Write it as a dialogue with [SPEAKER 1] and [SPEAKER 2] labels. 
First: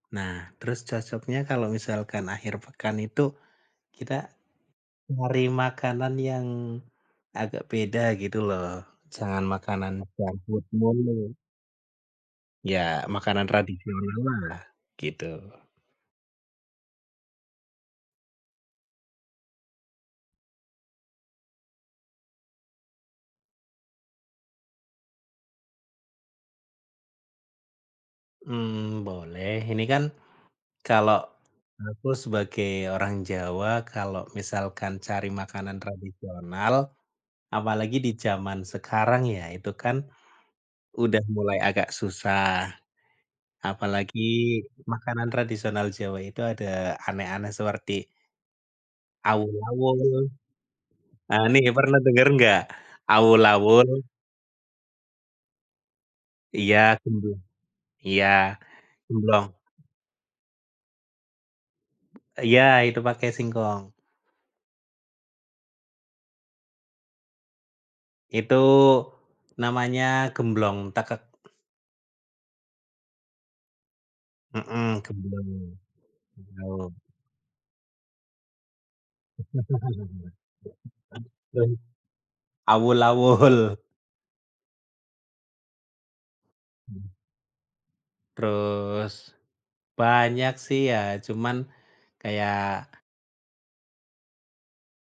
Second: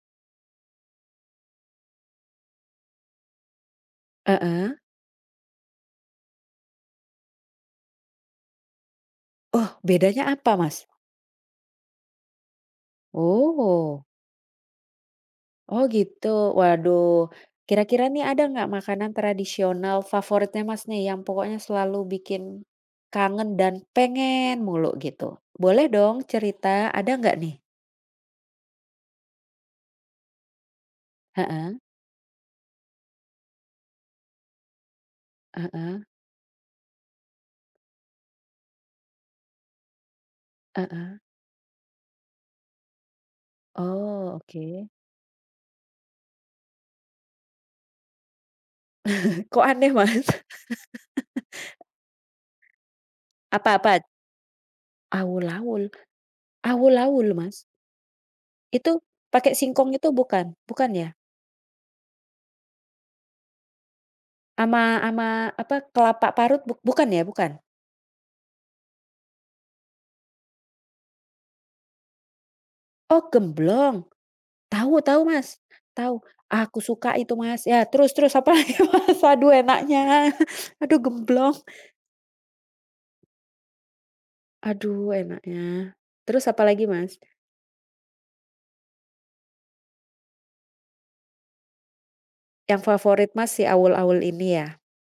[SPEAKER 1] Nah, terus cocoknya kalau misalkan akhir pekan itu, kita
[SPEAKER 2] Heeh.
[SPEAKER 1] nyari makanan yang agak beda, gitu loh. Jangan
[SPEAKER 2] Oh,
[SPEAKER 1] makanan
[SPEAKER 2] bedanya
[SPEAKER 1] junk
[SPEAKER 2] apa,
[SPEAKER 1] food
[SPEAKER 2] Mas?
[SPEAKER 1] mulu. Iya, makanan
[SPEAKER 2] Oh.
[SPEAKER 1] tradisional lah, gitu.
[SPEAKER 2] Oh, gitu? Waduh. Kira-kira nih, ada nggak makanan tradisional favoritnya Mas nih yang pokoknya selalu bikin kangen, dan pengen mulu, gitu? Boleh dong cerita, ada nggak nih?
[SPEAKER 1] Mmm, boleh. Ini kan kalau
[SPEAKER 2] Heeh.
[SPEAKER 1] aku sebagai orang Jawa, kalau misalkan cari makanan
[SPEAKER 2] Heeh.
[SPEAKER 1] tradisional, apalagi di zaman sekarang ya, itu kan
[SPEAKER 2] Heeh.
[SPEAKER 1] udah mulai agak susah. Apalagi
[SPEAKER 2] Oh, oke.
[SPEAKER 1] makanan tradisional Jawa itu ada aneh-aneh seperti
[SPEAKER 2] Kok aneh, Mas?
[SPEAKER 1] awul-awul. Nah, ini kayak pernah denger nggak?
[SPEAKER 2] Apa apa?
[SPEAKER 1] Awul-awul?
[SPEAKER 2] Awul-awul?
[SPEAKER 1] Iya,
[SPEAKER 2] Awul-awul,
[SPEAKER 1] gembung
[SPEAKER 2] Mas?
[SPEAKER 1] iya,
[SPEAKER 2] Itu,
[SPEAKER 1] gemblong.
[SPEAKER 2] pakai singkong itu bukan? Bukan, ya?
[SPEAKER 1] Iya, itu pakai singkong.
[SPEAKER 2] Sama sama, apa, kelapa parut buk bukan, ya? Bukan?
[SPEAKER 1] Itu, namanya gemblong tekek.
[SPEAKER 2] Oh, gemblong?
[SPEAKER 1] Mhm,
[SPEAKER 2] Tahu tahu, Mas.
[SPEAKER 1] gemblong,
[SPEAKER 2] Tahu. Aku
[SPEAKER 1] gemblong.
[SPEAKER 2] suka itu, Mas. Ya, terus terus, apalagi, Mas? Aduh enaknya. Aduh gemblong.
[SPEAKER 1] [unintelligible] Awul-awul.
[SPEAKER 2] Aduh enaknya. Terus apa lagi,
[SPEAKER 1] Mhm.
[SPEAKER 2] Mas?
[SPEAKER 1] Terus banyak sih, ya. Cuman
[SPEAKER 2] Yang
[SPEAKER 1] kayak
[SPEAKER 2] favorit Mas, si awul-awul ini, ya?